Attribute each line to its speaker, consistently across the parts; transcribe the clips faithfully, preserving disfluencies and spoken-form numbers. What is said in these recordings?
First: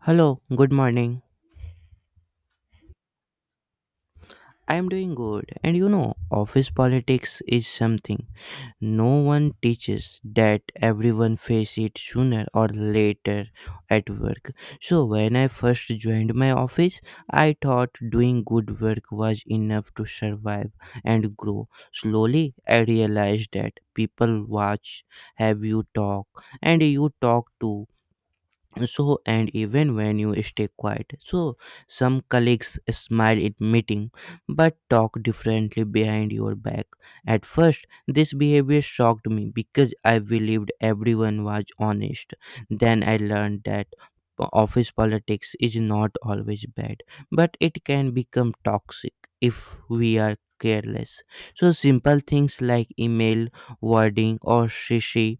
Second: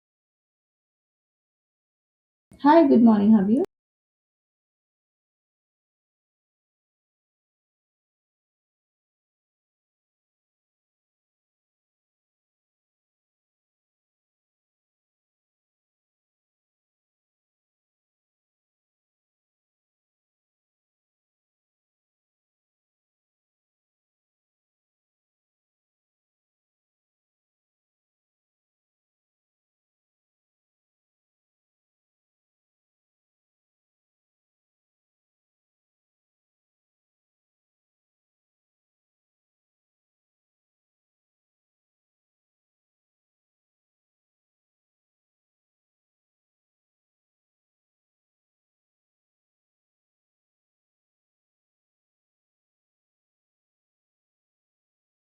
Speaker 1: Hello, good morning.
Speaker 2: Hi, good morning. How are you?
Speaker 1: I am doing good. And you know, office politics is something no one teaches that everyone face it sooner or later at work. So when I first joined my office, I thought doing good work was enough to survive and grow. Slowly, I realized that people watch, have you talk, and you talk too so and even when you stay quiet so some colleagues smile at meeting but talk differently behind your back. At first this behavior shocked me because I believed everyone was honest. Then I learned that po- office politics is not always bad but it can become toxic if we are careless. So simple things like email wording or shishi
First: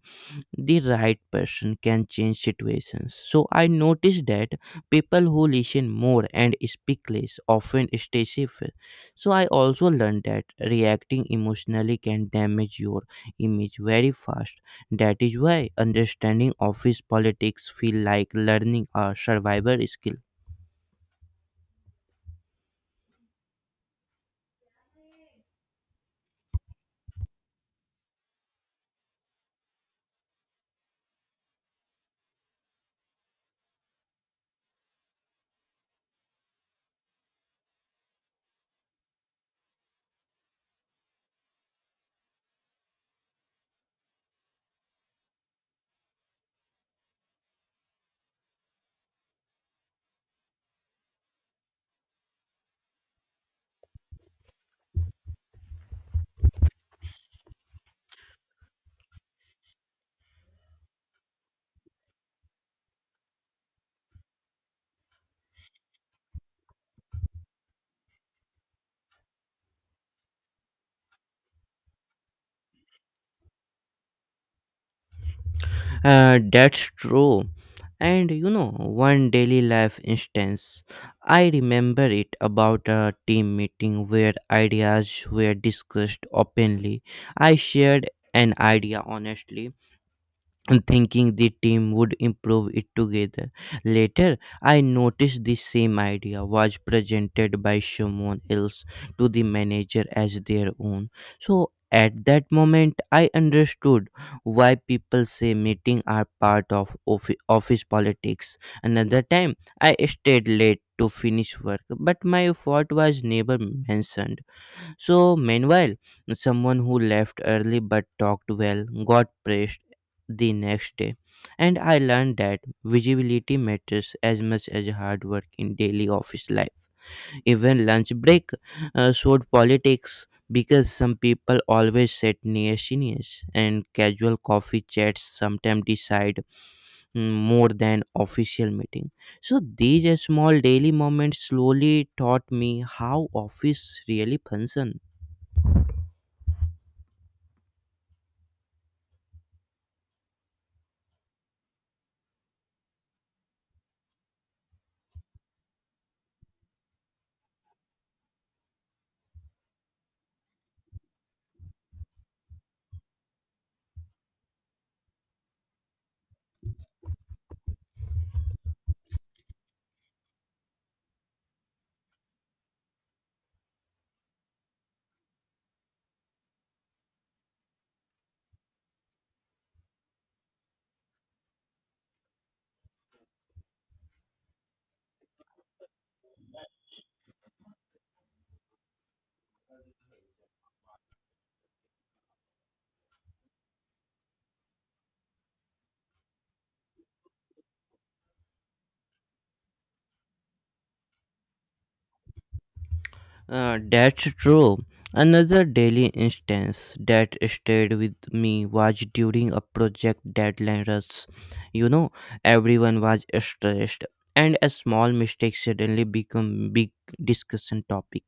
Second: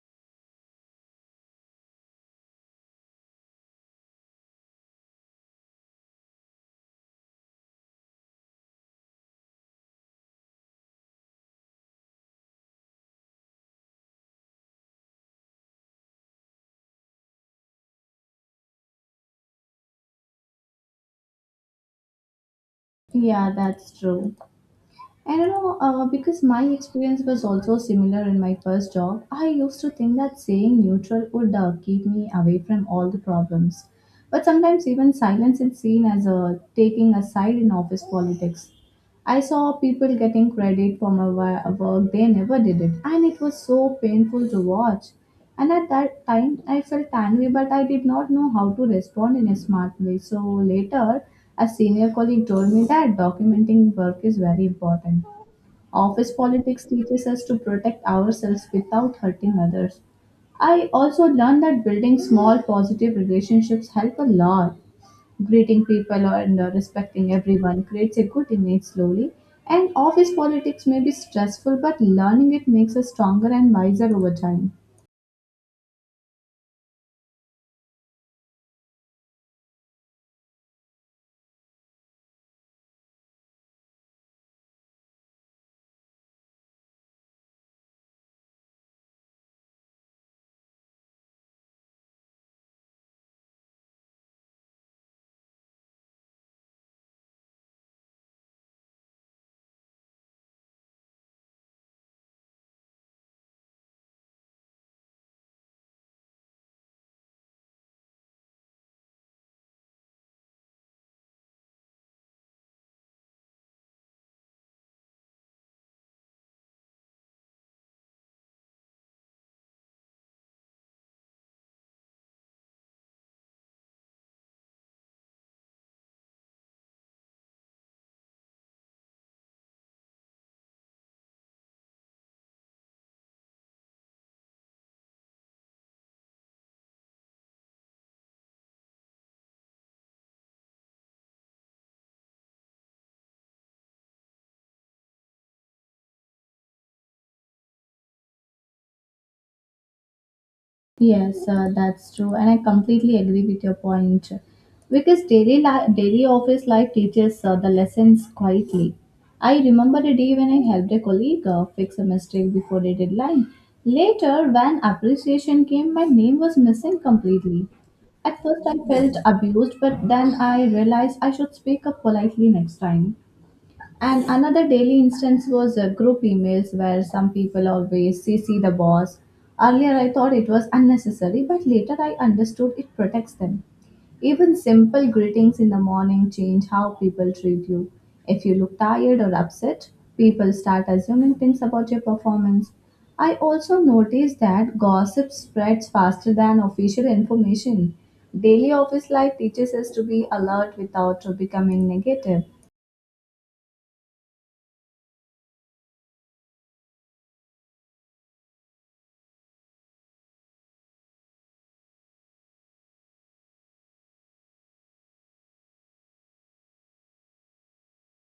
Speaker 1: the right person can change situations. So I noticed that people who listen more and speak less often stay safer. So I also learned that reacting emotionally can damage your image very fast. That is why understanding office politics feel like learning a survivor skill.
Speaker 2: Yeah, that's true. And you know, uh, because my experience was also similar in my first job, I used to think that saying neutral would uh, keep me away from all the problems. But sometimes even silence is seen as a taking a side in office politics. I saw people getting credit for my wa- work, they never did it, and it was so painful to watch. And at that time, I felt angry, but I did not know how to respond in a smart way. So later, a senior colleague told me that documenting work is very important. Office politics teaches us to protect ourselves without hurting others. I also learned that building small positive relationships help a lot greeting people and uh, respecting everyone creates a good image slowly. And office politics may be stressful, but learning it makes us stronger and wiser over time.
Speaker 1: Uh, that's true. And you know, one daily life instance, I remember it about a team meeting where ideas were discussed openly. I shared an idea honestly and thinking the team would improve it together. Later, I noticed the same idea was presented by someone else to the manager as their own. So, at that moment, I understood why people say meetings are part of offi- office politics. Another time, I stayed late to finish work, but my effort was never mentioned. So, meanwhile, someone who left early but talked well got praised the next day. And I learned that visibility matters as much as hard work in daily office life. Even lunch break uh, showed politics because some people always sit near seniors, and casual coffee chats sometimes decide mm, more than official meeting. So these uh, small daily moments slowly taught me how office really functions.
Speaker 2: Yes, uh, that's true, and I completely agree with your point. Because daily li- daily office life teaches uh, the lessons quietly. I remember a day when I helped a colleague uh, fix a mistake before the deadline. Later, when appreciation came, my name was missing completely. At first, I felt abused, but then I realized I should speak up politely next time. And another daily instance was uh, group emails where some people always C C the boss. Earlier, I thought it was unnecessary, but later I understood it protects them. Even simple greetings in the morning change how people treat you. If you look tired or upset, people start assuming things about your performance. I also noticed that gossip spreads faster than official information. Daily office life teaches us to be alert without becoming negative.
Speaker 1: Uh, that's true. Another daily instance that stayed with me was during a project deadline rush. You know, everyone was stressed, and a small mistake suddenly became big discussion topic.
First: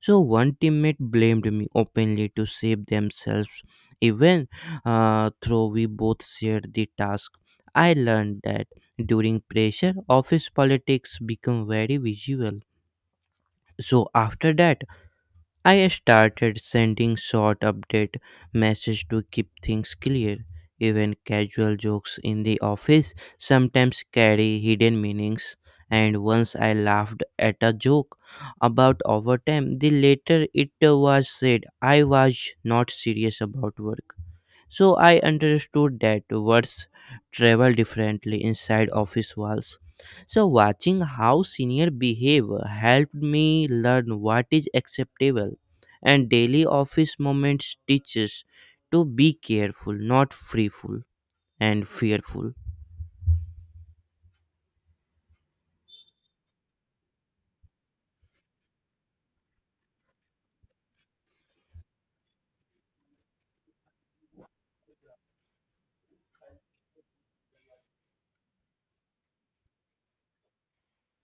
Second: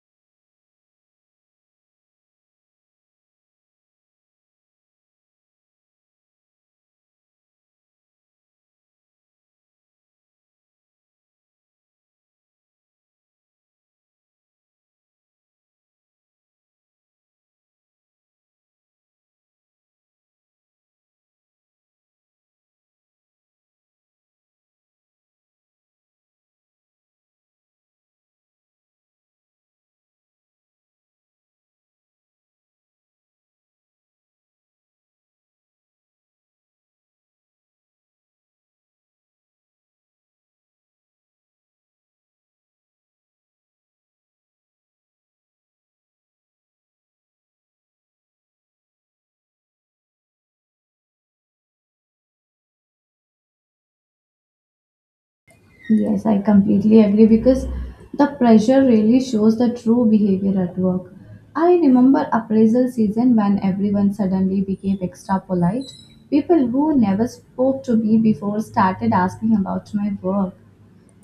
Speaker 1: So one teammate blamed me openly to save themselves, even uh, though we both shared the task. I learned that during pressure, office politics become very visual. So after that. I started sending short update message to keep things clear. Even casual jokes in the office sometimes carry hidden meanings. And once I laughed at a joke about overtime, the later it was said I was not serious about work. So I understood that words travel differently inside office walls. So watching how senior behave helped me learn what is acceptable and daily office moments teaches to be careful, not freeful and fearful.
Speaker 2: Yes, I completely agree because the pressure really shows the true behavior at work. I remember appraisal season when everyone suddenly became extra polite. People who never spoke to me before started asking about my work.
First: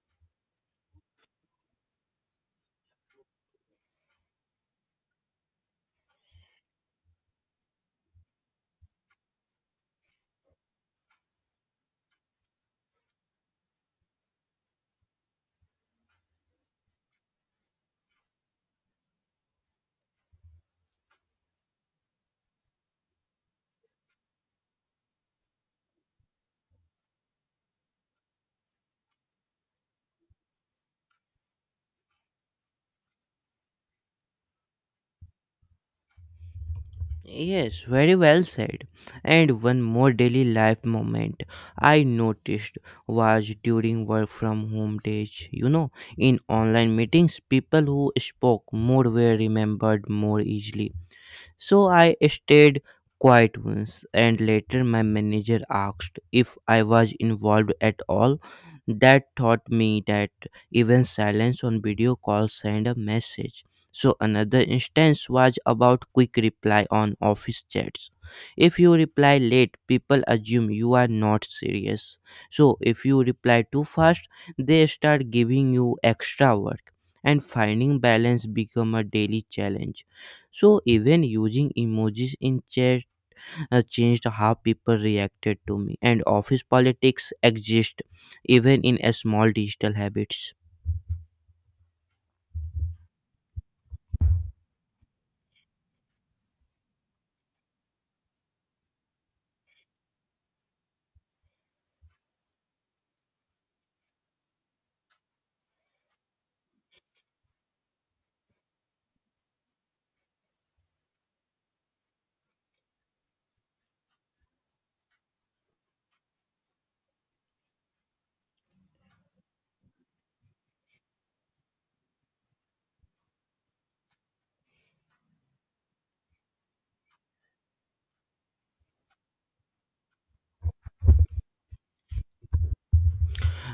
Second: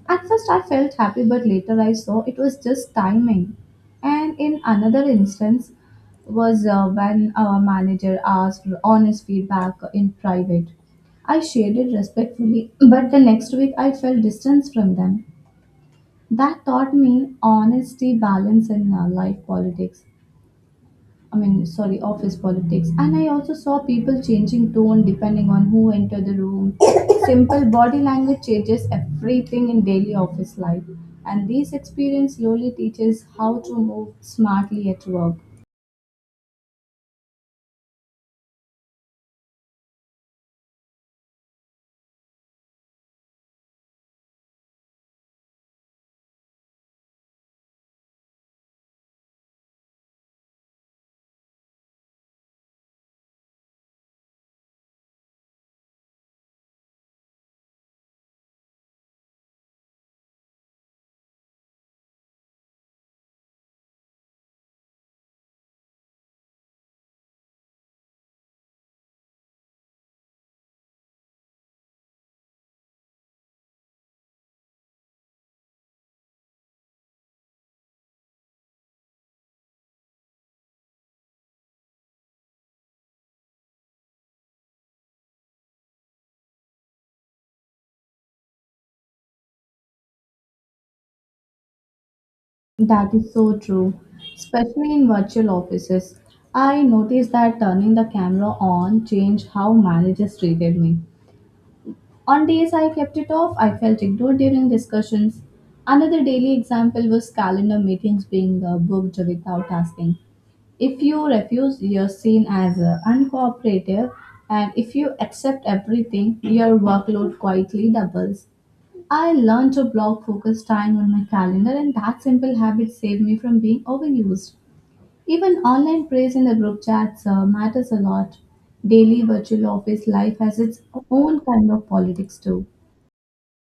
Speaker 2: At first, I felt happy, but later I saw it was just timing. And in another instance, was uh, when our manager asked for honest feedback in private. I shared it respectfully, but the next week I felt distance from them. That taught me honesty, balance, and uh, life politics. I mean, sorry, office politics. And I also saw people changing tone depending on who entered the room. Simple body language changes everything in daily office life. And this experience slowly teaches how to move smartly at work.
Speaker 1: Yes, very well said. And one more daily life moment I noticed was during work from home days. You know, in online meetings, people who spoke more were remembered more easily. So I stayed quiet once, and later my manager asked if I was involved at all. That taught me that even silence on video calls send a message. So another instance was about quick reply on office chats. If you reply late, people assume you are not serious. So if you reply too fast, they start giving you extra work and finding balance become a daily challenge. So even using emojis in chat uh, changed how people reacted to me. And office politics exist even in a small digital habits.
Speaker 2: That is so true, especially in virtual offices. I noticed that turning the camera on changed how managers treated me. On days I kept it off, I felt ignored during discussions. Another daily example was calendar meetings being uh, booked without asking. If you refuse, you're seen as uh, uncooperative, and if you accept everything, your workload quietly doubles. I learned to block focus time on my calendar, and that simple habit saved me from being overused. Even online praise in the group chats uh, matters a lot. Daily virtual office life has its own kind of politics, too.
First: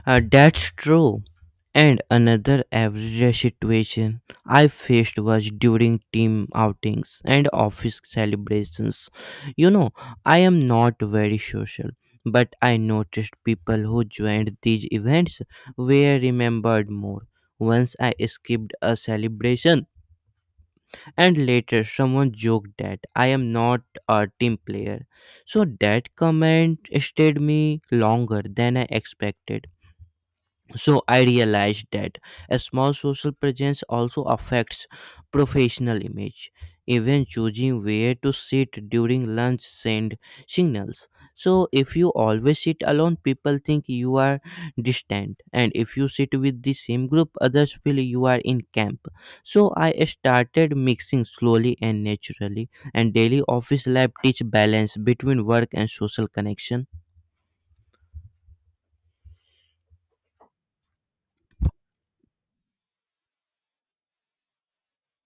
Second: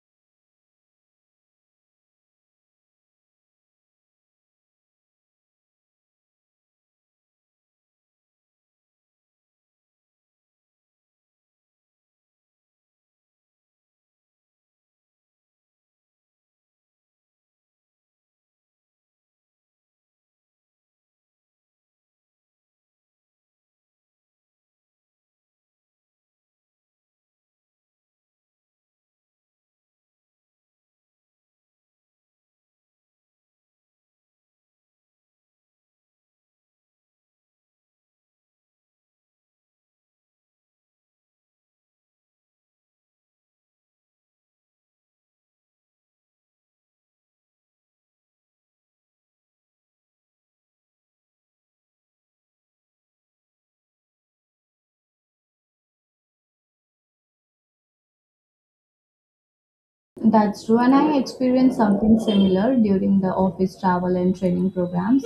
Speaker 1: Uh, that's true. And another average situation I faced was during team outings and office celebrations. You know, I am not very social, but I noticed people who joined these events were remembered more. Once I skipped a celebration and later someone joked that I am not a team player. So that comment stayed me longer than I expected. So I realized that a small social presence also affects professional image. Even choosing where to sit during lunch send signals. So if you always sit alone people think you are distant, and if you sit with the same group others feel you are in camp. So I started mixing slowly and naturally, and daily office life teach balance between work and social connection.
Speaker 2: That's true, and I experienced something similar during the office travel and training programs.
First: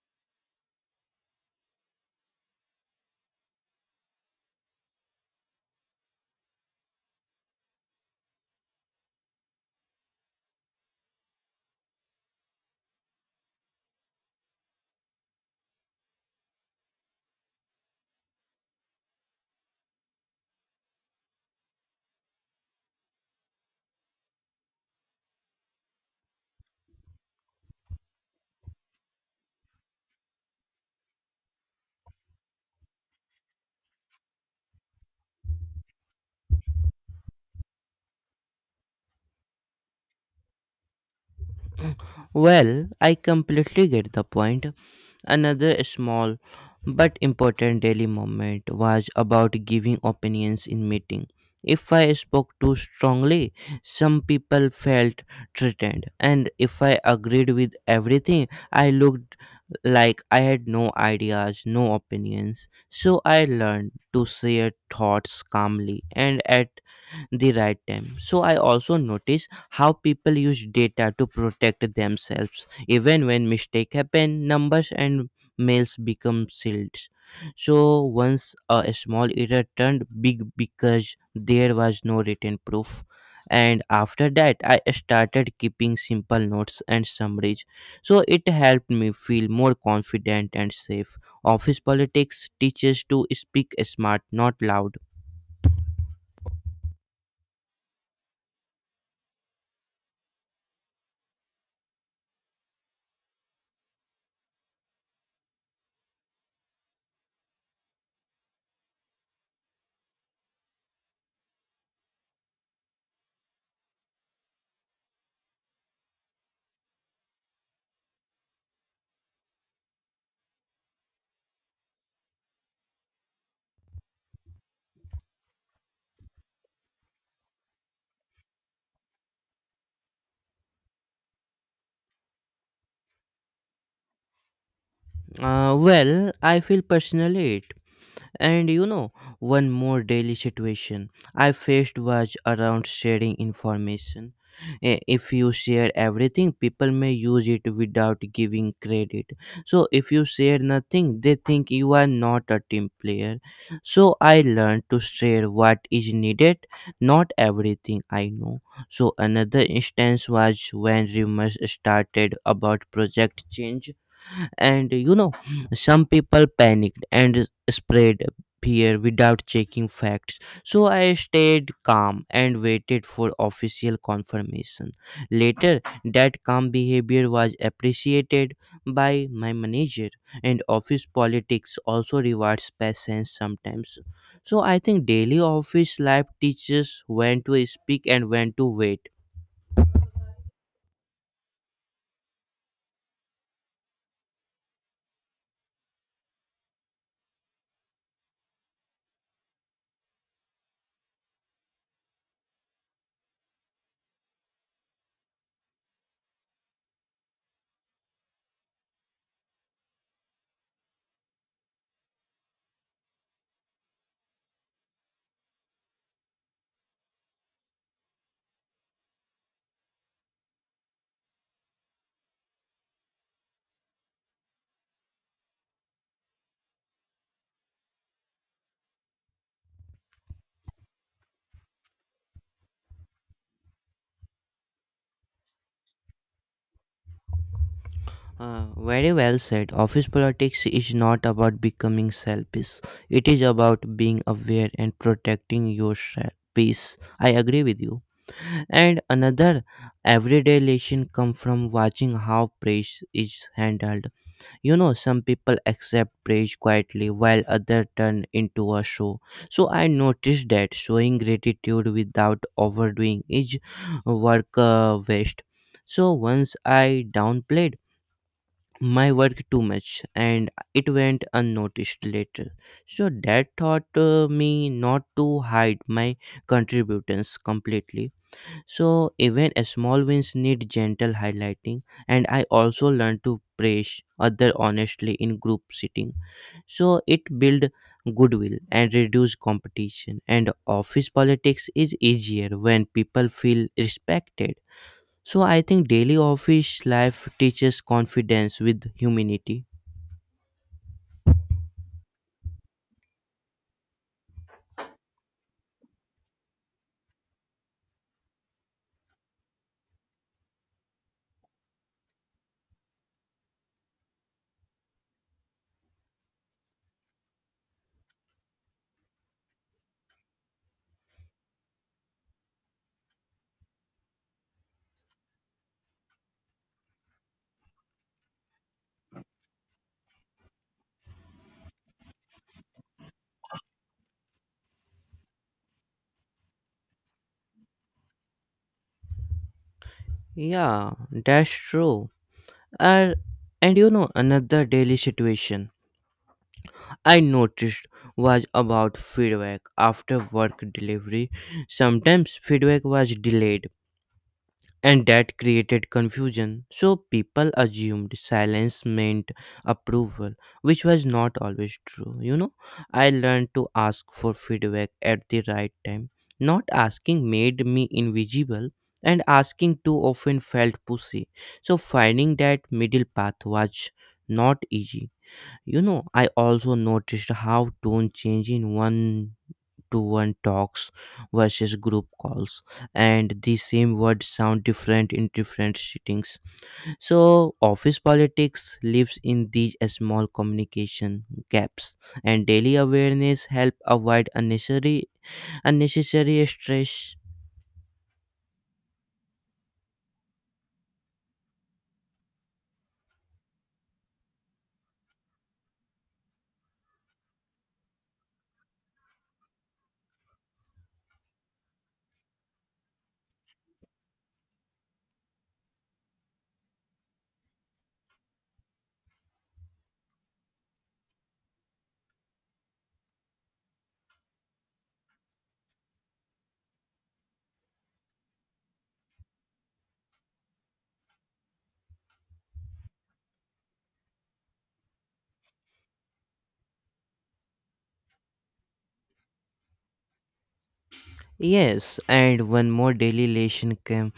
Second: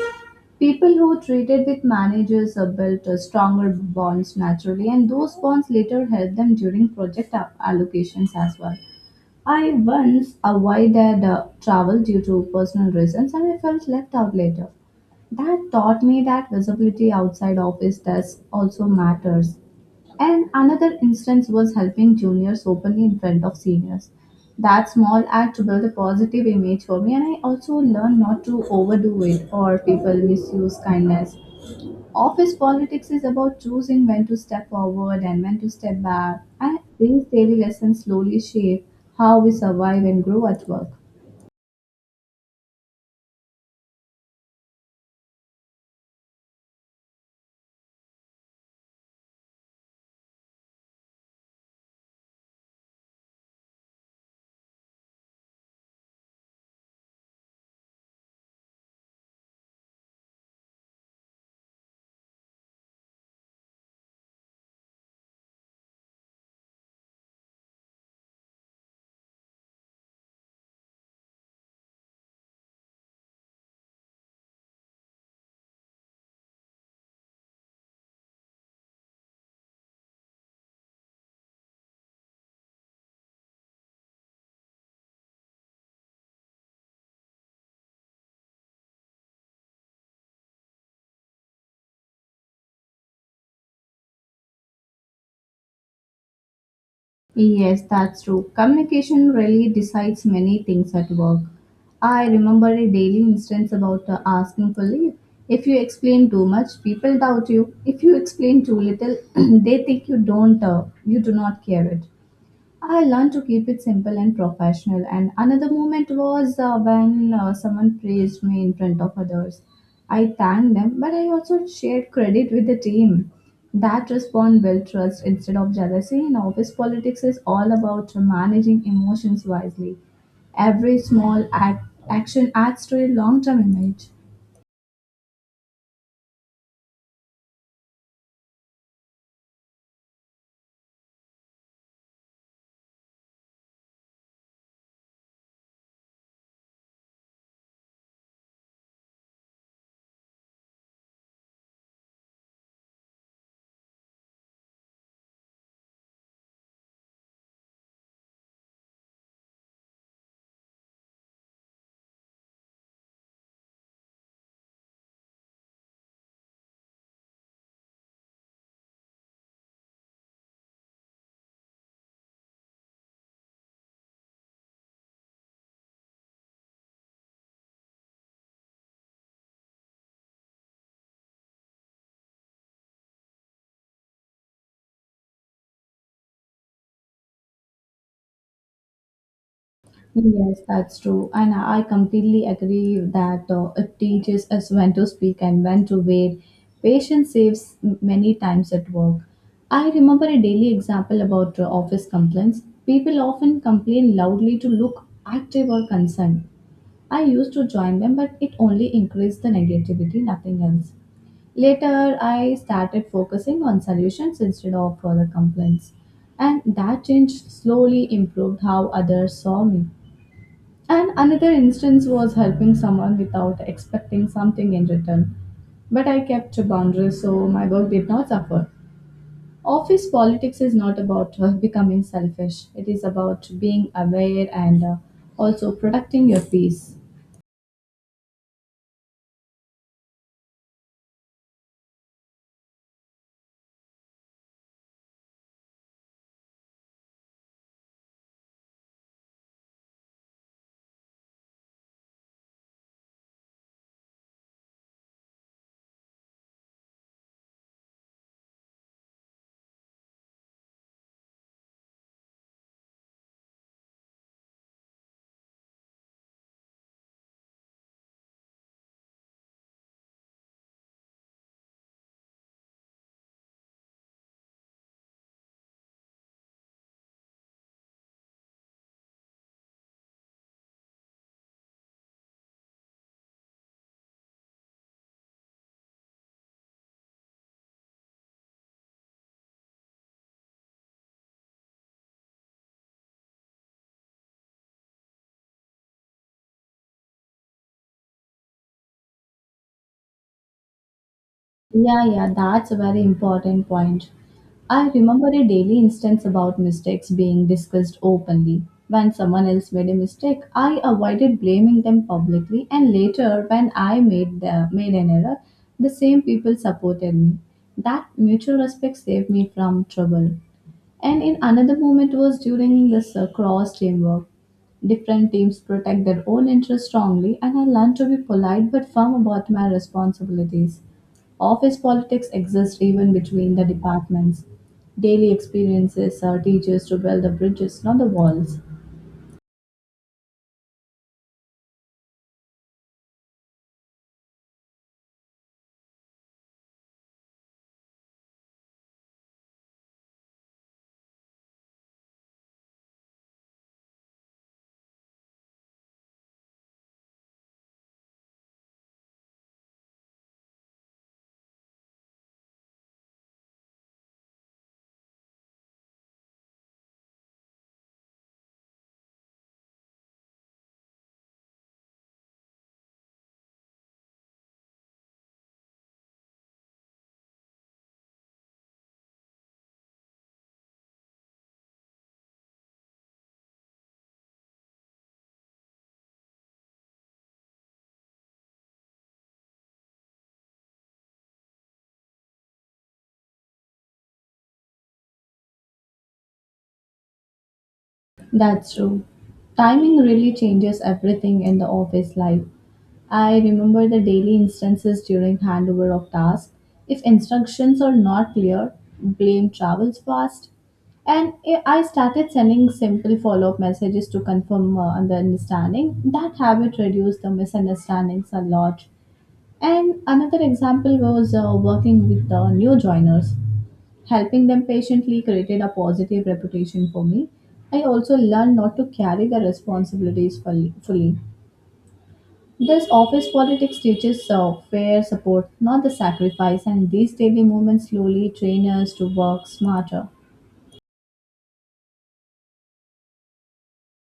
Speaker 2: People who treated with managers uh, built uh, stronger bonds naturally, and those bonds later helped them during project a- allocations as well. I once avoided uh, travel due to personal reasons, and I felt left out later. That taught me that visibility outside office desk also matters. And another instance was helping juniors openly in front of seniors. That small act built a positive image for me, and I also learned not to overdo it or people misuse kindness. Office politics is about choosing when to step forward and when to step back, and these daily lessons slowly shape how we survive and grow at work.
Speaker 1: Well, I completely get the point. Another small but important daily moment was about giving opinions in meeting. If I spoke too strongly, some people felt threatened, and if I agreed with everything, I looked like I had no ideas, no opinions. So I learned to share thoughts calmly, and at the right time. So I also notice how people use data to protect themselves. Even when mistake happen, numbers and mails become sealed. So once a small error turned big because there was no written proof. And after that, I started keeping simple notes and summaries. So it helped me feel more confident and safe. Office politics teaches to speak smart, not loud.
Speaker 2: Yes, that's true. Communication really decides many things at work. I remember a daily instance about uh, asking for leave. If you explain too much, people doubt you. If you explain too little, they think you don't, uh, you do not care it. I learned to keep it simple and professional. And another moment was uh, when uh, someone praised me in front of others. I thanked them, but I also shared credit with the team. That response built trust instead of jealousy. And office politics is all about managing emotions wisely. Every small act, action adds to a long term image.
Speaker 1: Uh, well, I feel personally it. And you know, one more daily situation I faced was around sharing information. Eh, If you share everything, people may use it without giving credit. So, if you share nothing, they think you are not a team player. So, I learned to share what is needed, not everything I know. So, another instance was when rumors started about project change and you know some people panicked and spread fear without checking facts. So I stayed calm and waited for official confirmation. Later that calm behavior was appreciated by my manager, and office politics also rewards patience sometimes. So I think daily office life teaches when to speak and when to wait.
Speaker 2: Yes, that's true. And I I completely agree that uh, it teaches us when to speak and when to wait. Patience saves m- many times at work. I remember a daily example about uh, office complaints. People often complain loudly to look active or concerned. I used to join them, but it only increased the negativity, nothing else. Later, I started focusing on solutions instead of further complaints. And that change slowly improved how others saw me. And another instance was helping someone without expecting something in return. But I kept to boundaries so my work did not suffer. Office politics is not about uh, becoming selfish, it is about being aware and uh, also protecting your peace.
Speaker 1: Uh, very well said. Office politics is not about becoming selfish. It is about being aware and protecting your se- peace. I agree with you. And another everyday lesson come from watching how praise is handled. You know, some people accept praise quietly while others turn into a show. So I noticed that showing gratitude without overdoing is work uh, waste. So once I downplayed my work too much and it went unnoticed later. So that taught uh, me not to hide my contributions completely. So even small wins need gentle highlighting, and I also learned to praise other honestly in group sitting. So it build goodwill and reduce competition, and office politics is easier when people feel respected. So I think daily office life teaches confidence with humanity.
Speaker 2: Yeah, yeah, that's a very important point. I remember a daily instance about mistakes being discussed openly. When someone else made a mistake, I avoided blaming them publicly, and later, when I made the, made an error, the same people supported me. That mutual respect saved me from trouble. And in another moment was during this uh, cross teamwork. Different teams protect their own interests strongly, and I learned to be polite but firm about my responsibilities. Office politics exists even between the departments. Daily experiences uh, teach us to build the bridges, not the walls.
Speaker 1: Yeah, that's true. And and you know another daily situation I noticed was about feedback after work delivery. Sometimes feedback was delayed and that created confusion. So people assumed silence meant approval, which was not always true. You know, I learned to ask for feedback at the right time. Not asking made me invisible, and asking too often felt pushy. So finding that middle path was not easy. You know, I also noticed how tone change in one to one talks versus group calls, and the same words sound different in different settings. So office politics lives in these small communication gaps, and daily awareness help avoid unnecessary unnecessary stress.
Speaker 2: That's true. Timing really changes everything in the office life. I remember the daily instances during handover of tasks. If instructions are not clear, blame travels fast. And I I started sending simple follow up messages to confirm uh, the understanding. That habit reduced the misunderstandings a lot. And another example was uh, working with the new joiners. Helping them patiently created a positive reputation for me. I also learned not to carry the responsibilities fully. fully. This office politics teaches uh, fair support, not the sacrifice, and these daily movements slowly train us to work smarter.
Speaker 1: Yes, and one more daily lesson came.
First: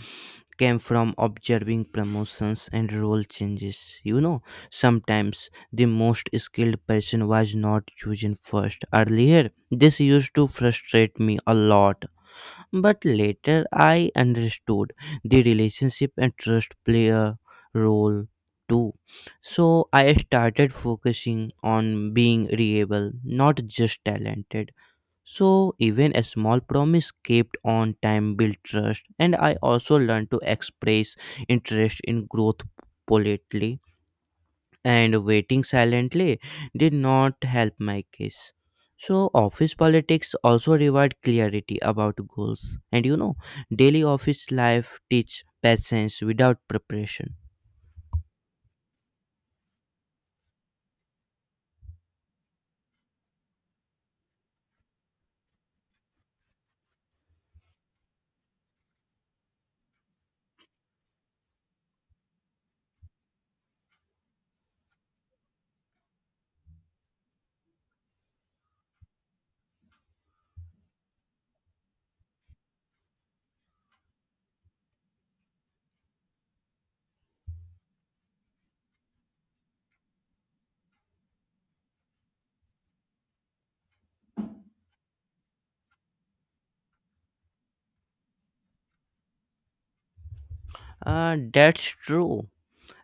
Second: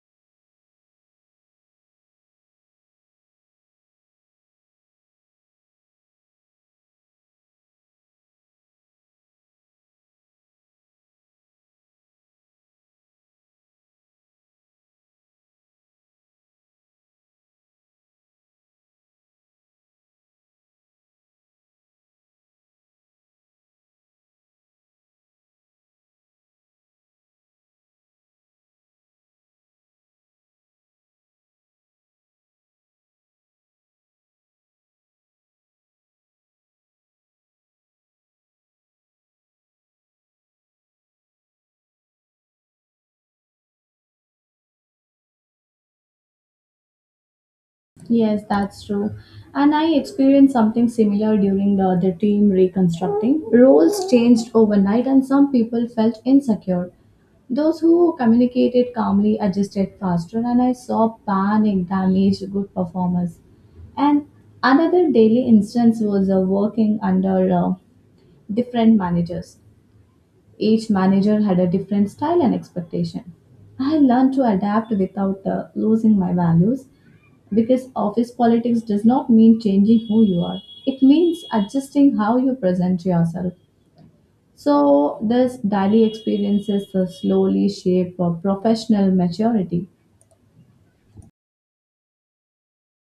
Speaker 1: came from observing promotions and role changes. You know, sometimes the most skilled person was not chosen first. Earlier, this used to frustrate me a lot, but later I understood the relationship and trust play a role too. So I started focusing on being reliable, not just talented. So even a small promise kept on time built trust, and I also learned to express interest in growth politely, and waiting silently did not help my case. So office politics also reward clarity about goals, and you know, daily office life teach patience without preparation.
Speaker 2: Yes, that's true. And I experienced something similar during the, the team reconstructing. Roles changed overnight, and some people felt insecure. Those who communicated calmly adjusted faster, and I saw panic damage good performers. And another daily instance was uh, working under uh, different managers. Each manager had a different style and expectation. I learned to adapt without uh, losing my values. Because office politics does not mean changing who you are, it means adjusting how you present yourself. So, this daily experiences uh, slowly shape uh, professional maturity.
Speaker 1: Uh, that's true.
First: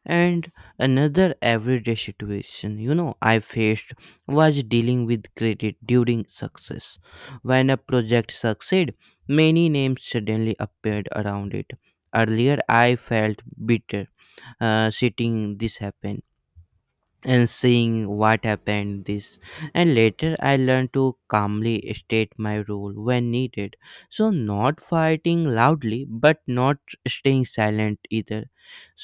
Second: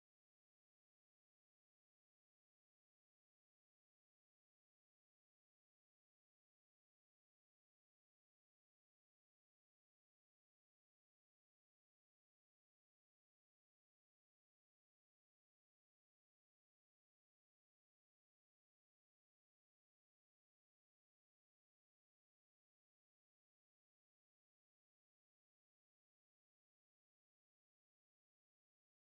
Speaker 1: And another everyday situation, you know, I faced was dealing with credit during success. When a project succeeded, many names suddenly appeared around it. Earlier, I felt bitter, uh, sitting this happen and seeing what happened this, and later I learned to calmly state my role when needed. So not fighting loudly but not staying silent either.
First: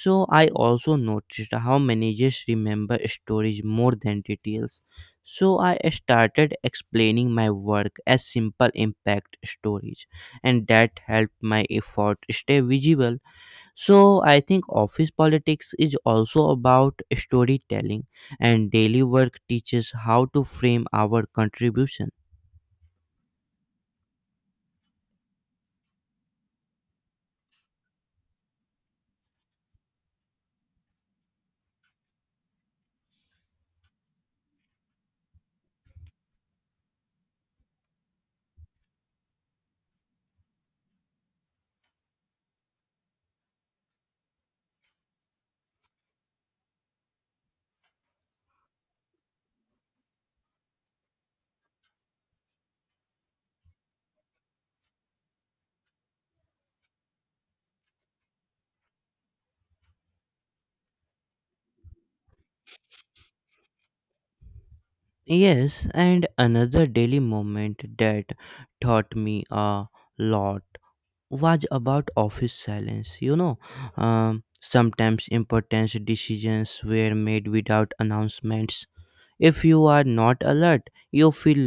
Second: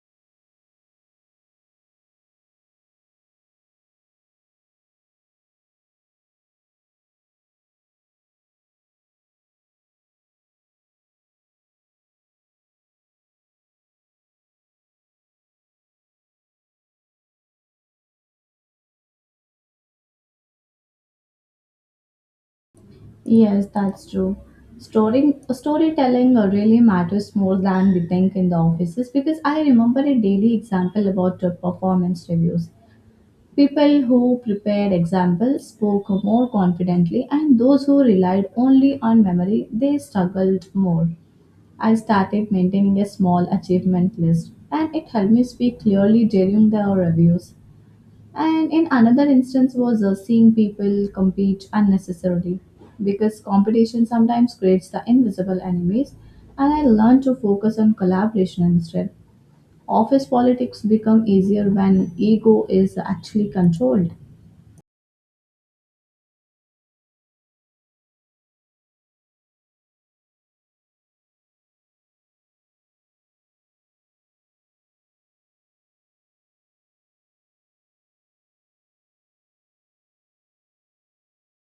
Speaker 1: So I also noticed how managers remember stories more than details. So I started explaining my work as simple impact stories, and that helped my effort stay visible. So I think office politics is also about storytelling, and daily work teaches how to frame our contribution.
Speaker 2: Yes, that's true. Storing, storytelling uh, really matters more than we think in the offices because I remember a daily example about uh, performance reviews. People who prepared examples spoke more confidently, and those who relied only on memory they struggled more. I started maintaining a small achievement list and it helped me speak clearly during the reviews. And in another instance was uh, seeing people compete unnecessarily because competition sometimes creates the invisible enemies and I learned to focus on collaboration instead. Office politics become easier when ego is actually controlled.
Speaker 1: Yes, and another daily moment that taught me a lot was about office silence. You know, um, sometimes important decisions were made without announcements. If you are not alert, you feel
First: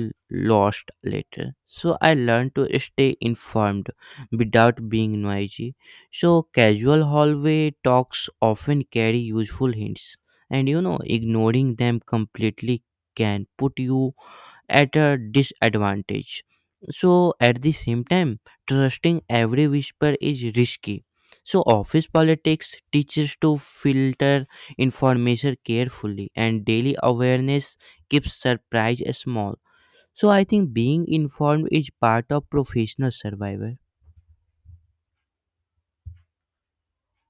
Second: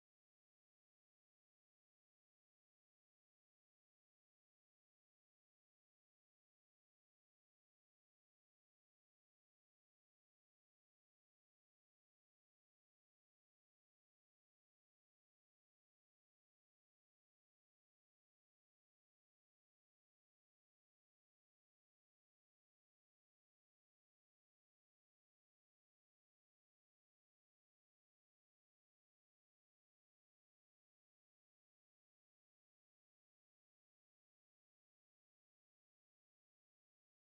Speaker 1: lost later. So I learned to stay informed without being noisy. So casual hallway talks often carry useful hints, and you know, ignoring them completely can put you at a disadvantage. So, at the same time, trusting every whisper is risky. So, office politics teaches to filter information carefully, and daily awareness keeps surprise small. So, I think being informed is part of professional survival.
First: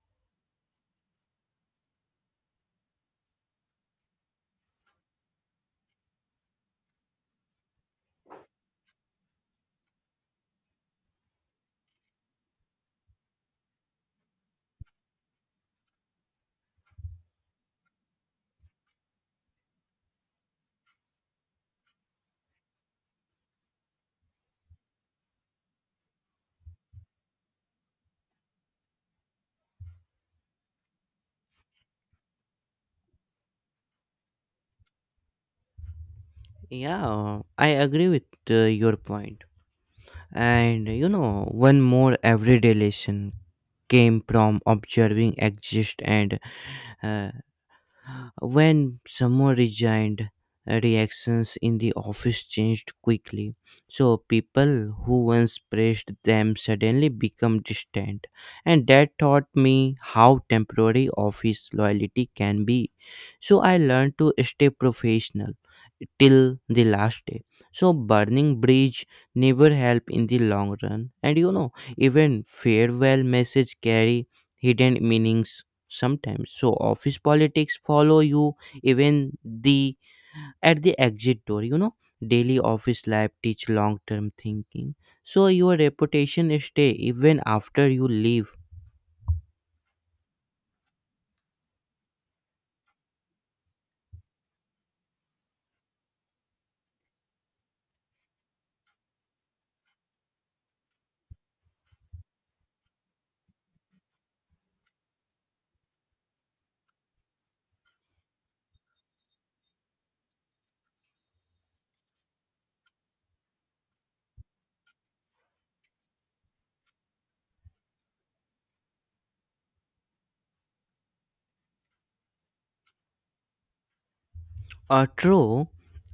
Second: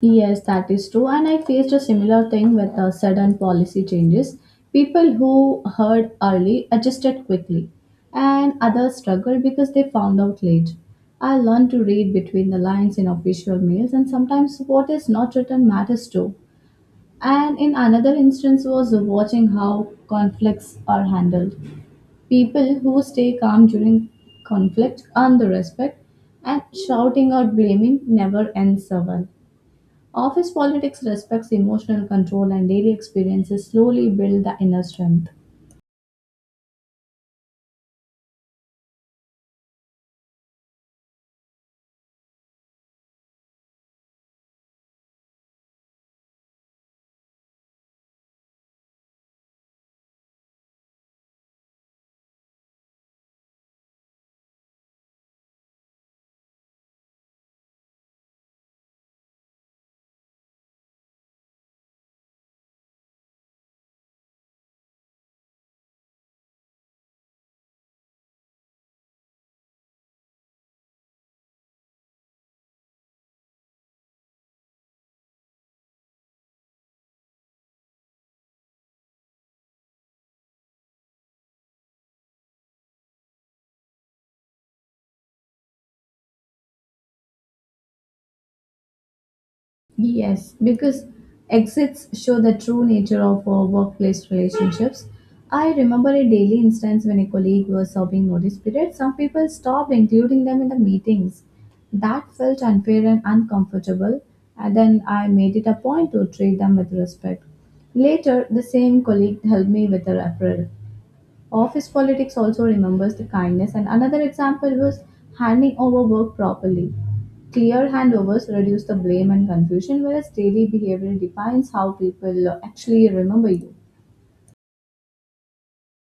Speaker 2: Yes, that is true. And I faced a similar thing with the sudden policy changes. People who heard early adjusted quickly, and others struggled because they found out late. I learned to read between the lines in official mails, and sometimes what is not written matters too. And in another instance, was watching how conflicts are handled. People who stay calm during conflict earn the respect, and shouting or blaming never ends well. Office politics respects emotional control, and daily experiences slowly build the inner strength.
Speaker 1: Yeah, I agree with uh, your point. And you know, one more everyday lesson came from observing exist and uh, when someone resigned, reactions in the office changed quickly. So people who once praised them suddenly become distant. And that taught me how temporary office loyalty can be. So I learned to stay professional till the last day. So burning bridge never help in the long run. And you know, even farewell message carry hidden meanings sometimes, so office politics follow you even the at the exit door, you know, daily office life teach long term thinking, so your reputation stay even after you leave.
Speaker 2: Yes, because exits show the true nature of uh, workplace relationships. I remember a daily instance when a colleague was serving notice period. Some people stopped including them in the meetings. That felt unfair and uncomfortable, and then I made it a point to treat them with respect. Later, the same colleague helped me with a referral. Office politics also remembers the kindness, and another example was handing over work properly. Clear handovers reduce the blame and confusion, whereas daily behavior defines how people uh, actually remember you.
Speaker 1: Uh, true.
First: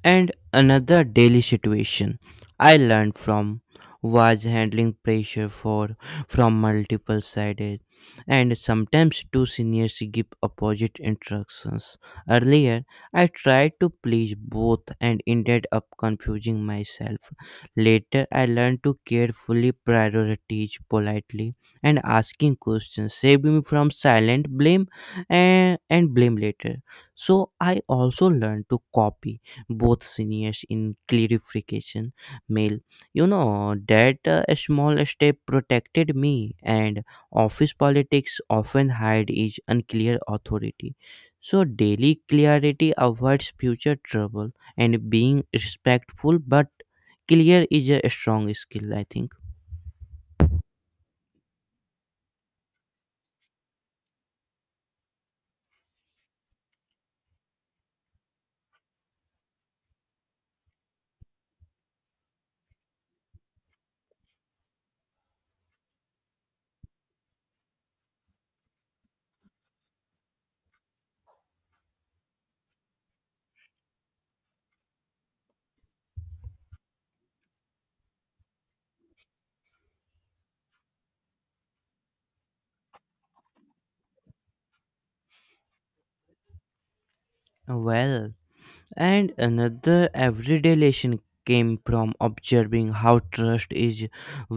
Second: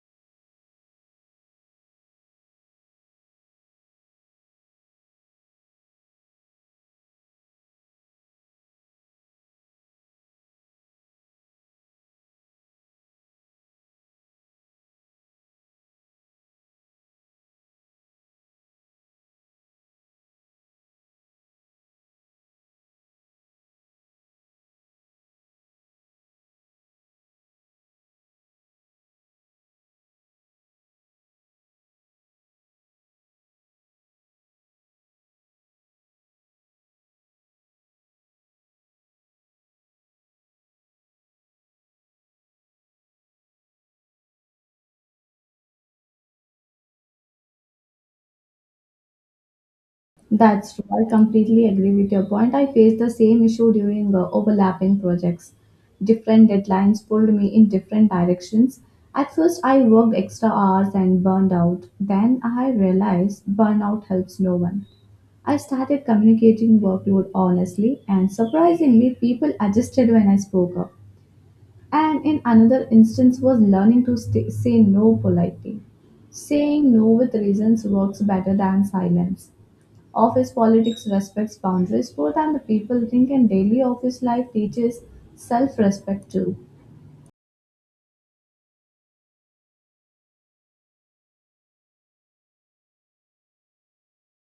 Speaker 1: And another daily situation I learned from was handling pressure for from multiple sides, and sometimes two seniors give opposite instructions. Earlier, I tried to please both and ended up confusing myself. Later I learned to carefully prioritize politely and asking questions saved me from silent blame and, and blame later. So I also learned to copy both seniors in clarification mail. You know that uh, small step protected me, and office politics often hide is unclear authority. So daily clarity avoids future trouble, and being respectful but clear is a strong skill, I think.
Speaker 2: That's true. I completely agree with your point. I faced the same issue during uh, overlapping projects. Different deadlines pulled me in different directions. At first, I worked extra hours and burned out. Then I realized burnout helps no one. I started communicating workload honestly, and surprisingly, people adjusted when I spoke up. And in another instance, was learning to st- say no politely. Saying no with reasons works better than silence. Office politics respects boundaries more than the people think, and daily office life teaches self respect too.
Speaker 1: Well, And another everyday lesson came from observing how trust is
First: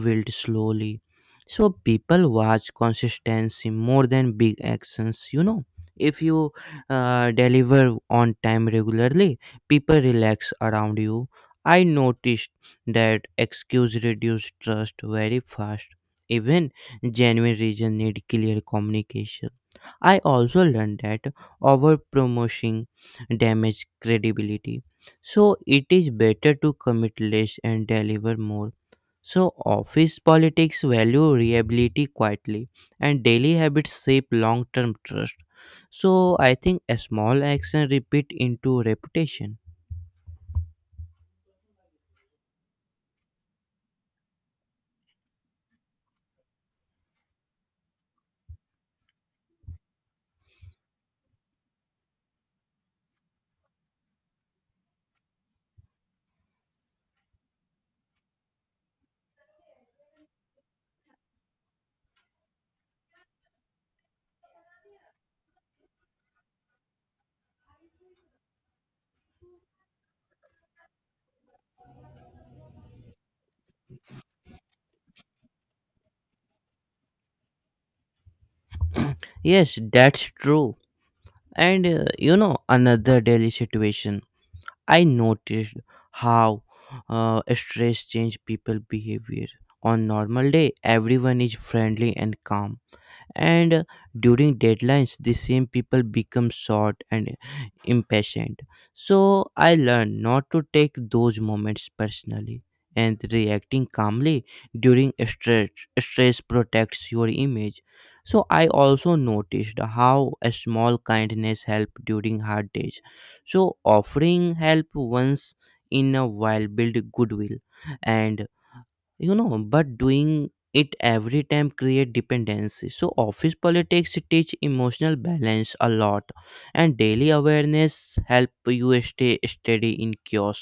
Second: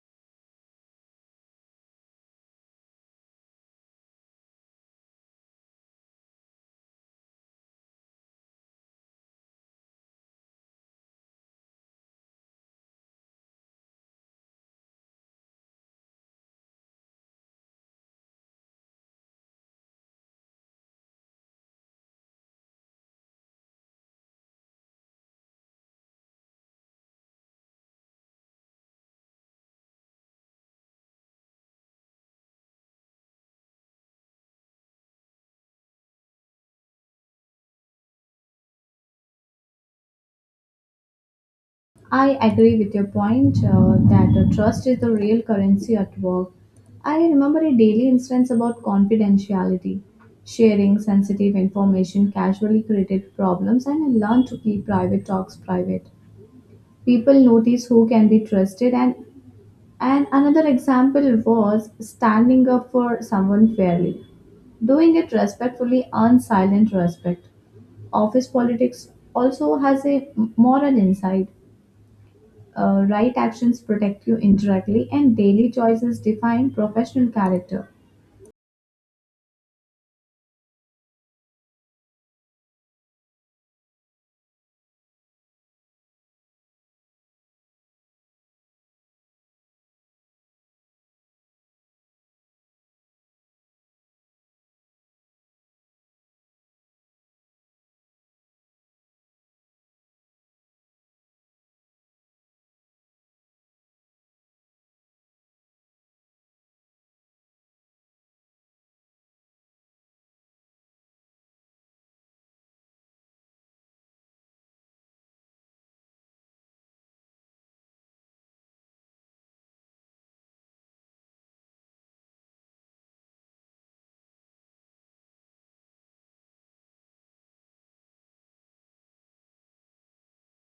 Speaker 1: built slowly. So people watch consistency more than big actions, you know. If you uh, deliver on time regularly, people relax around you. I noticed that excuse reduce trust very fast. Even genuine reason need clear communication. I also learned that over damage credibility. So it is better to commit less and deliver more. So office politics value reliability quietly and daily habits shape long-term trust. So I think a small action repeat into reputation.
Speaker 2: I agree with your point uh, that uh, trust is the real currency at work. I remember a daily instance about confidentiality. Sharing sensitive information casually created problems, and I learned to keep private talks private. People notice who can be trusted, and, and another example was standing up for someone fairly. Doing it respectfully earns silent respect. Office politics also has a moral inside. Uh, right actions protect you indirectly, and daily choices define professional character.
Speaker 1: Yes, that's true. And uh, you know, another daily situation. I noticed how uh, stress change people behavior. On normal day, everyone is friendly and calm and uh, during deadlines the same people become short and impatient, so I learned not to take those moments personally and reacting calmly during stress stress protects your image. So I also noticed how a small kindness help during hard days, so offering help once in a while build goodwill, and you know but doing it every time create dependency, so office politics teach emotional balance a lot and daily awareness help you stay steady in chaos.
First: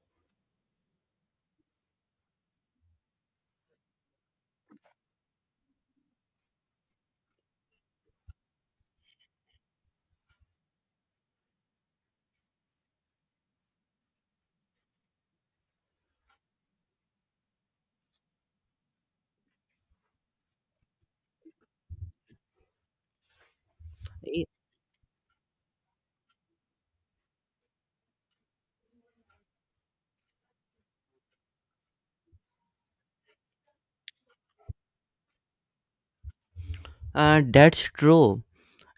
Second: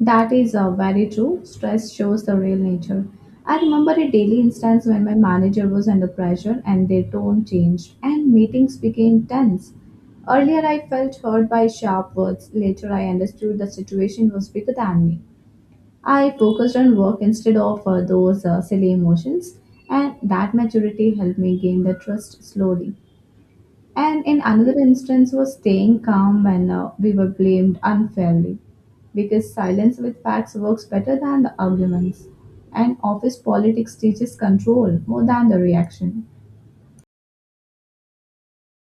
Speaker 2: That is uh, very true. Stress shows the real nature. I remember a daily instance when my manager was under pressure and their tone changed, and meetings became tense. Earlier, I felt hurt by sharp words. Later, I understood the situation was bigger than me. I focused on work instead of uh, those uh, silly emotions, and that maturity helped me gain the trust slowly. And in
Speaker 1: Y-
Speaker 2: another instance was staying calm when uh, we were blamed unfairly because silence with facts works better than the arguments. And office politics teaches control more than the reaction.
Speaker 1: uh, that's true,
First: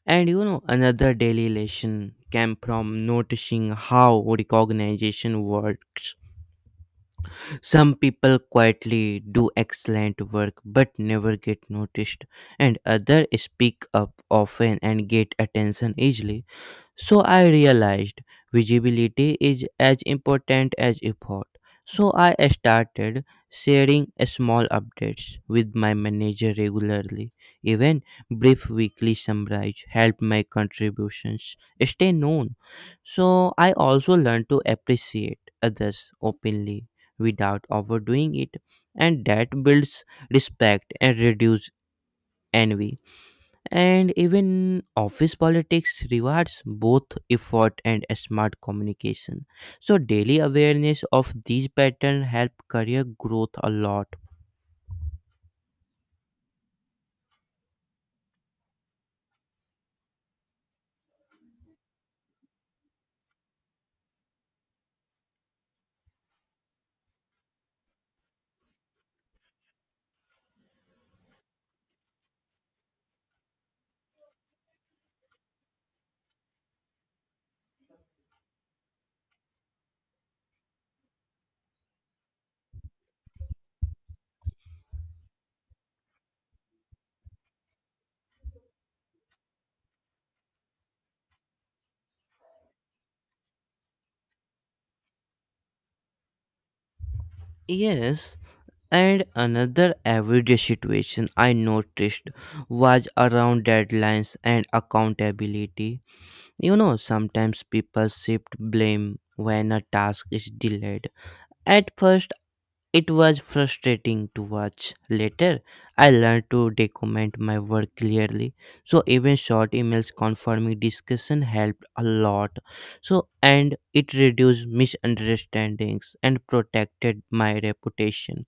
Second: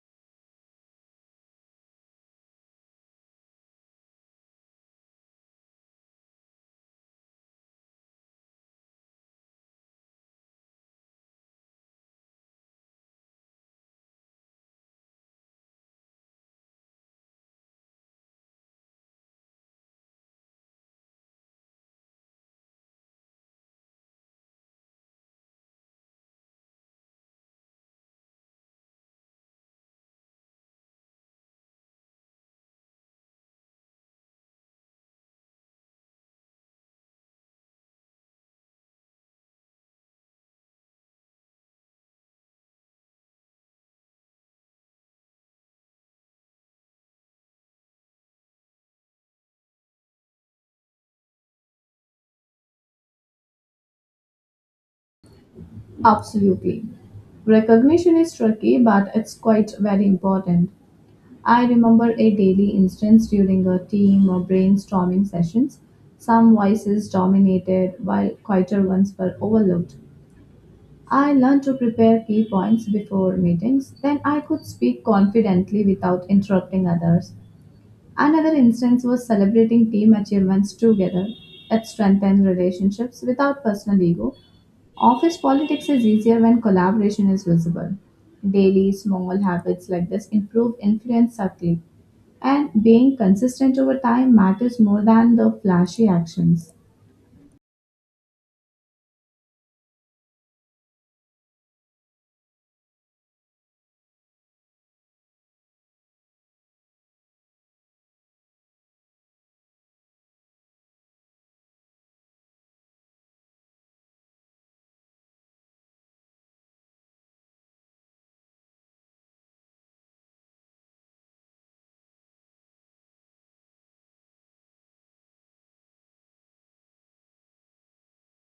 Speaker 1: and you know another daily lesson came from noticing how recognition works. Some people quietly do excellent work but never get noticed, and others speak up often and get attention easily. So I realized visibility is as important as effort. So I started sharing small updates with my manager regularly. Even brief weekly summarize help my contributions stay known. So I also learned to appreciate others openly without overdoing it, and that builds respect and reduce envy, and even office politics rewards both effort and smart communication. So daily awareness of these patterns help career growth a lot.
Speaker 2: Absolutely. Recognition is tricky, but it's quite very important. I remember a daily instance during a team or brainstorming sessions. Some voices dominated while quieter ones were overlooked. I learned to prepare key points before meetings, then I could speak confidently without interrupting others. Another instance was celebrating team achievements together. It strengthened relationships without personal ego. Office politics is easier when collaboration is visible. Daily small habits like this improve influence subtly, and being consistent over time matters more than the flashy actions.
Speaker 1: Yes, and another everyday situation I noticed was around deadlines and accountability. You know, sometimes people shift blame when a task is delayed. At first it was frustrating to watch. Later, I learned to document my work clearly. So even short emails confirming discussion helped a lot. So and it reduced misunderstandings and protected my reputation.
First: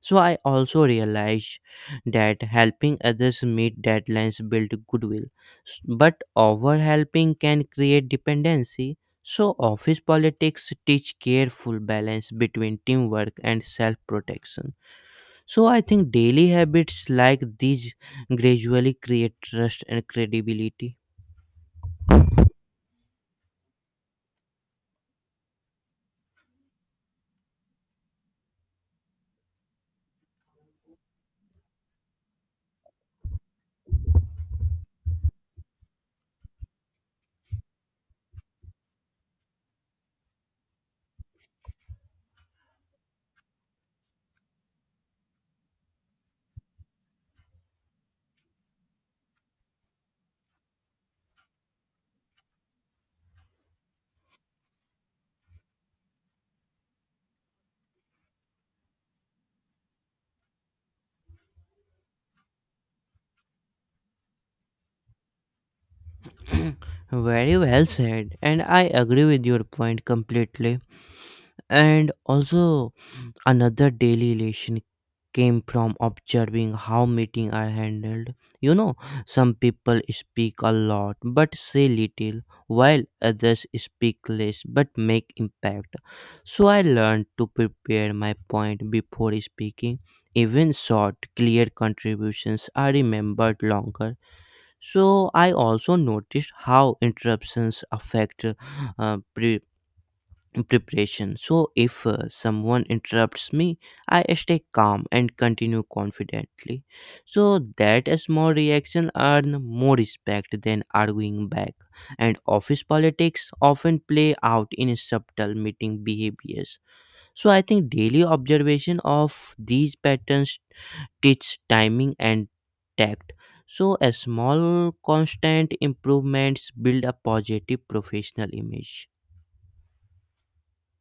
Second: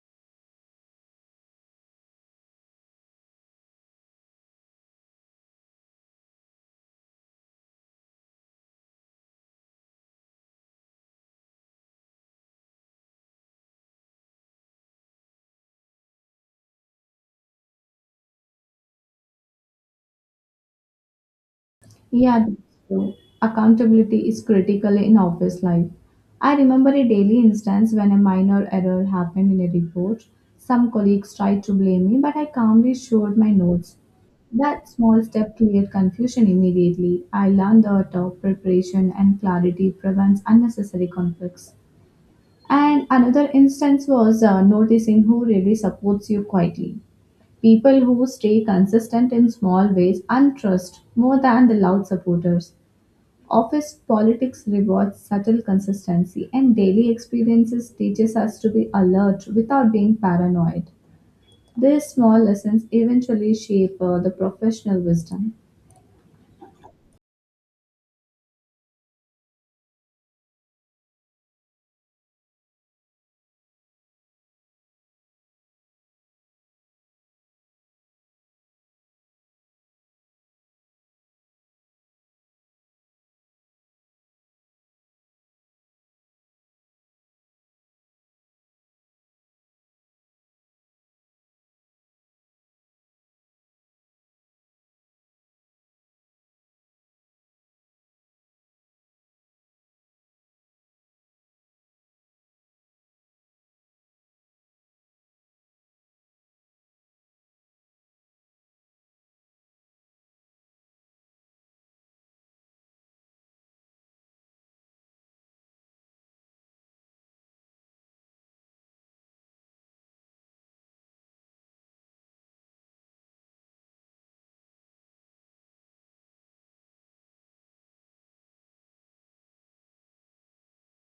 Speaker 1: So I also realized that helping others meet deadlines build goodwill. S- But over helping can create dependency, so office politics teach careful balance between teamwork and self protection. So, I think daily habits like these gradually create trust and credibility.
Speaker 2: Yeah, that's true. Accountability is critical in office life. I remember a daily instance when a minor error happened in a report. Some colleagues tried to blame me, but I calmly showed my notes. That small step cleared confusion immediately. I learned the art of preparation and clarity prevents unnecessary conflicts. And another instance was uh, noticing who really supports you quietly. People who stay consistent in small ways and trust more than the loud supporters. Office politics rewards subtle consistency, and daily experiences teaches us to be alert without being paranoid. These small lessons eventually shape uh, the professional wisdom.
Speaker 1: Very well said, and I agree with your point completely. And also, another daily relation came from observing how meetings are handled. You know, some people speak a lot but say little, while others speak less but make impact. So I learned to prepare my point before speaking. Even short, clear contributions are remembered longer. So I also noticed how interruptions affect uh, preparation. So if uh, someone interrupts me, I stay calm and continue confidently. So that a small reaction earn more respect than arguing back. And office politics often play out in subtle meeting behaviors. So I think daily observation of these patterns teach timing and tact. So a small constant improvements build a positive professional image.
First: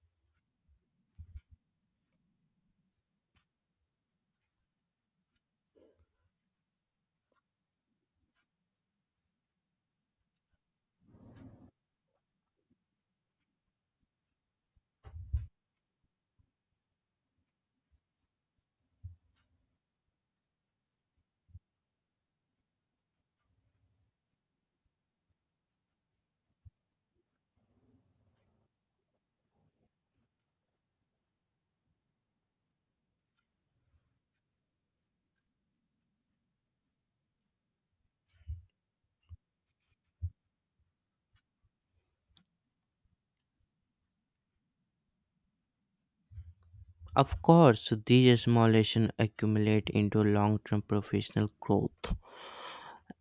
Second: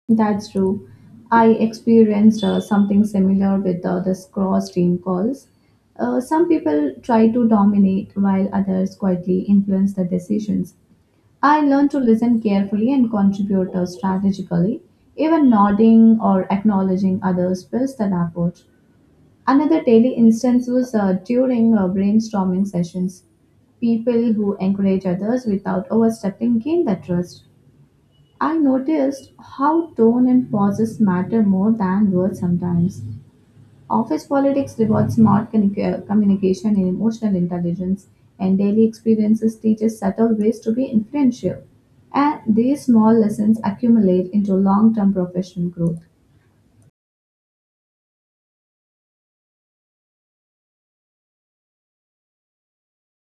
Speaker 2: That's true. I experienced uh, something similar with uh, this cross team calls. Uh, some people try to dominate while others quietly influence the decisions. I learned to listen carefully and contribute uh, strategically, even nodding or acknowledging others builds that approach. Another daily instance was uh, during uh, brainstorming sessions. People who encourage others without overstepping gain that trust. I noticed how tone and pauses matter more than words sometimes. Office politics rewards smart communica- communication and emotional intelligence, and daily experiences teaches subtle ways to be influential. And these small lessons accumulate into long term professional growth.
Speaker 1: Of course, these small lessons accumulate into long term professional growth.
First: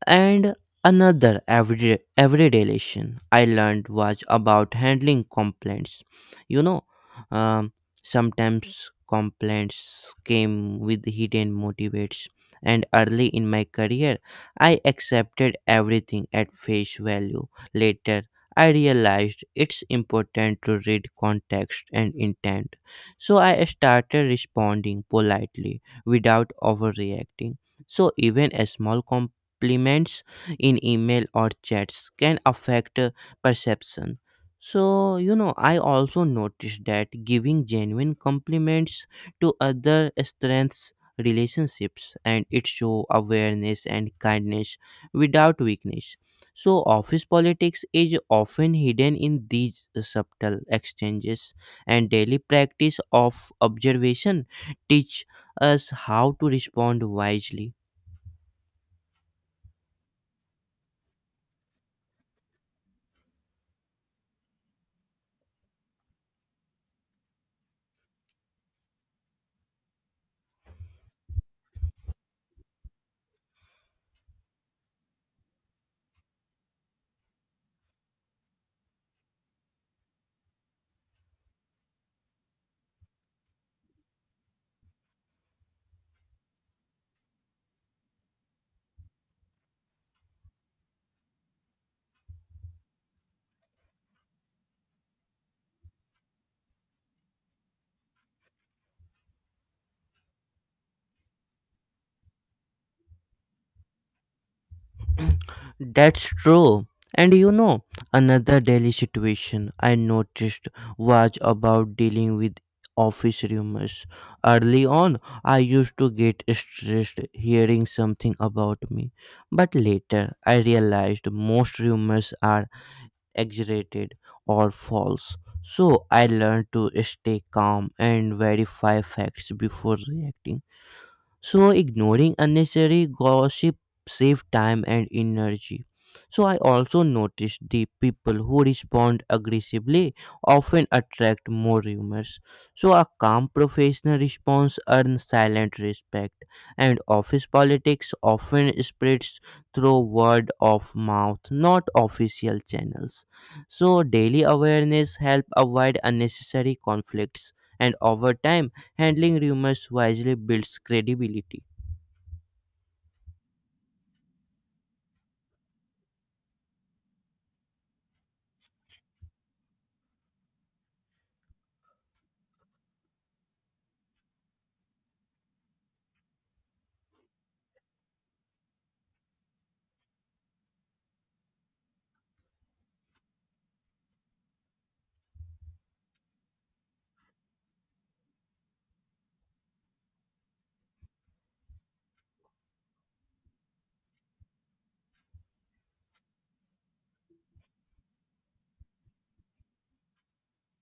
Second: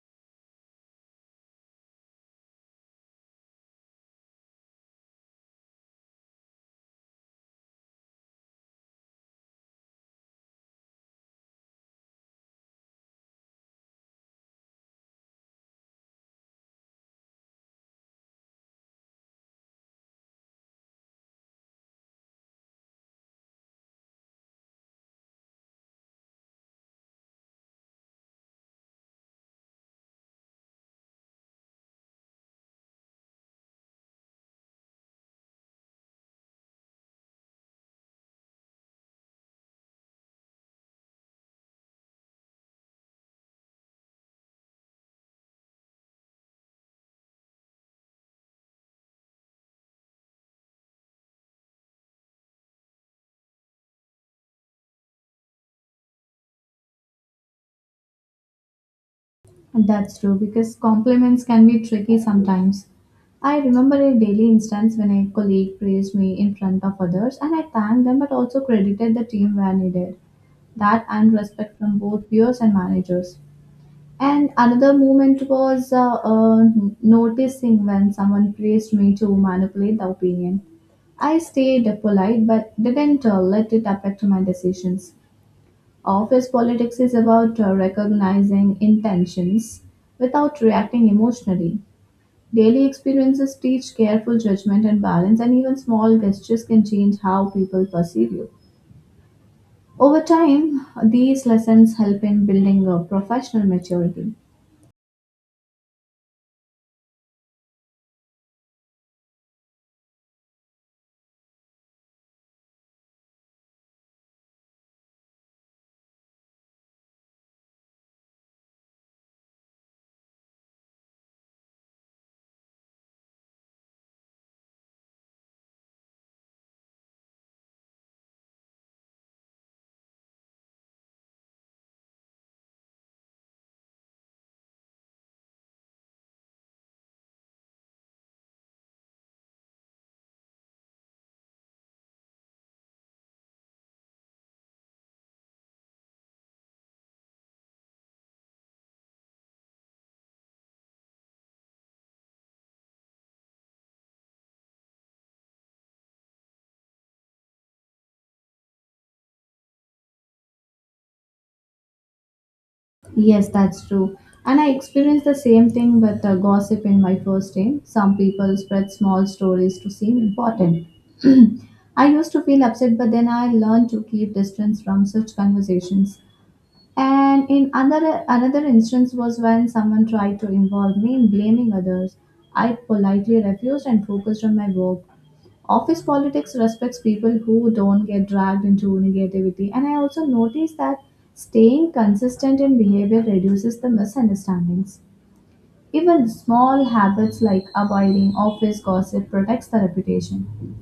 Speaker 1: And another everyday, everyday lesson I learned was about handling complaints. You know, um, sometimes complaints came with hidden motivates, and early in my career, I accepted everything at face value. Later, I realized it's important to read context and intent. So I started responding politely without overreacting. So even a small complaint compliments in email or chats can affect uh, perception. So, you know, I also noticed that giving genuine compliments to other strengths relationships and it show awareness and kindness without weakness. So, office politics is often hidden in these subtle exchanges, and daily practice of observation teach us how to respond wisely.
Speaker 2: And that's true because compliments can be tricky sometimes. I remember a daily instance when a colleague praised me in front of others, and I thanked them but also credited the team where needed. That earned respect from both peers and managers. And another moment was uh, uh, noticing when someone praised me to manipulate the opinion. I stayed polite but didn't uh, let it affect my decisions. Office politics is about uh, recognizing intentions without reacting emotionally. Daily experiences teach careful judgment and balance, and even small gestures can change how people perceive you. Over time, these lessons help in building a professional maturity.
Speaker 1: That's true. And you know, another daily situation I noticed was about dealing with office rumors. Early on, I used to get stressed hearing something about me, but later I realized most rumors are exaggerated or false. So I learned to stay calm and verify facts before reacting. So ignoring unnecessary gossip saves time and energy. So I also noticed the people who respond aggressively often attract more rumors. So a calm professional response earns silent respect, and office politics often spreads through word of mouth, not official channels. So daily awareness help avoid unnecessary conflicts, and over time handling rumors wisely builds credibility.
Speaker 2: Yes, that's true. And I experienced the same thing with uh, gossip in my first day. Some people spread small stories to seem important. I used to feel upset, but then I learned to keep distance from such conversations. And in another another instance was when someone tried to involve me in blaming others. I politely refused and focused on my work. Office politics respects people who don't get dragged into negativity, and I also notice that staying consistent in behavior reduces the misunderstandings. Even small habits like avoiding office gossip protects the reputation.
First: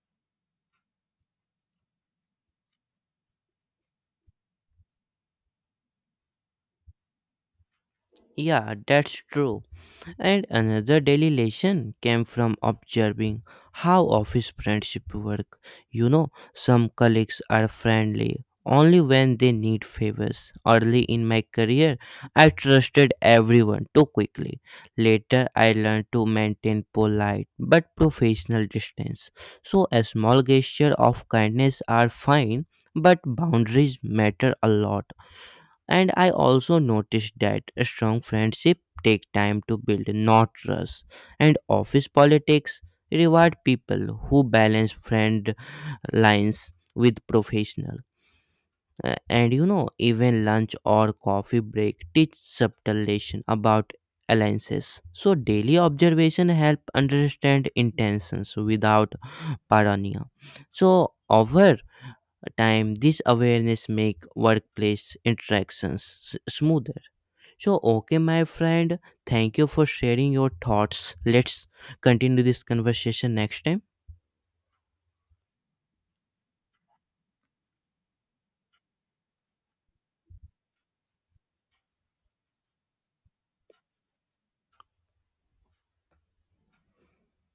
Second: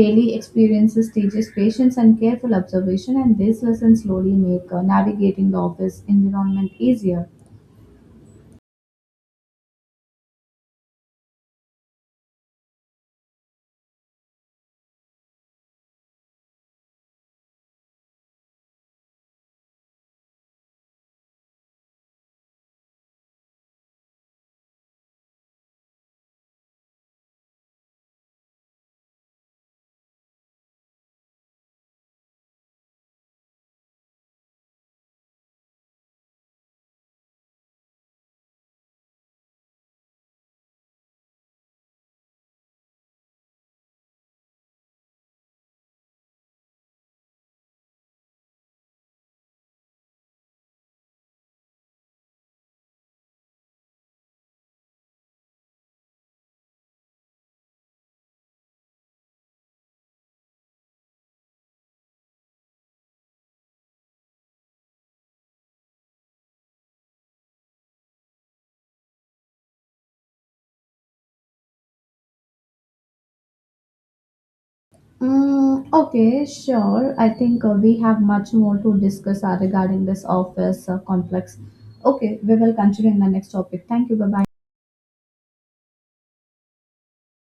Speaker 2: Daily experiences teaches patience and careful observation, and these lessons slowly make uh, navigating the office environment easier.
Speaker 1: Yeah, that's true. And another daily lesson came from observing how office friendship work. You know, some colleagues are friendly only when they need favors. Early in my career, I trusted everyone too quickly. Later, I learned to maintain polite but professional distance. So, a small gesture of kindness are fine, but boundaries matter a lot, and I also noticed that a strong friendship take time to build not trust, and office politics reward people who balance friend lines with professional Uh, and you know even lunch or coffee break teach subtle lesson about alliances, so daily observation help understand intentions without paranoia, so over time this awareness make workplace interactions s- smoother. So, okay, my friend, thank you for sharing your thoughts. Let's continue this conversation next time.
Speaker 2: Mm, okay, sure. I think uh, we have much more to discuss uh, regarding this office uh, complex. Okay, we will continue in the next topic. Thank you. Bye bye.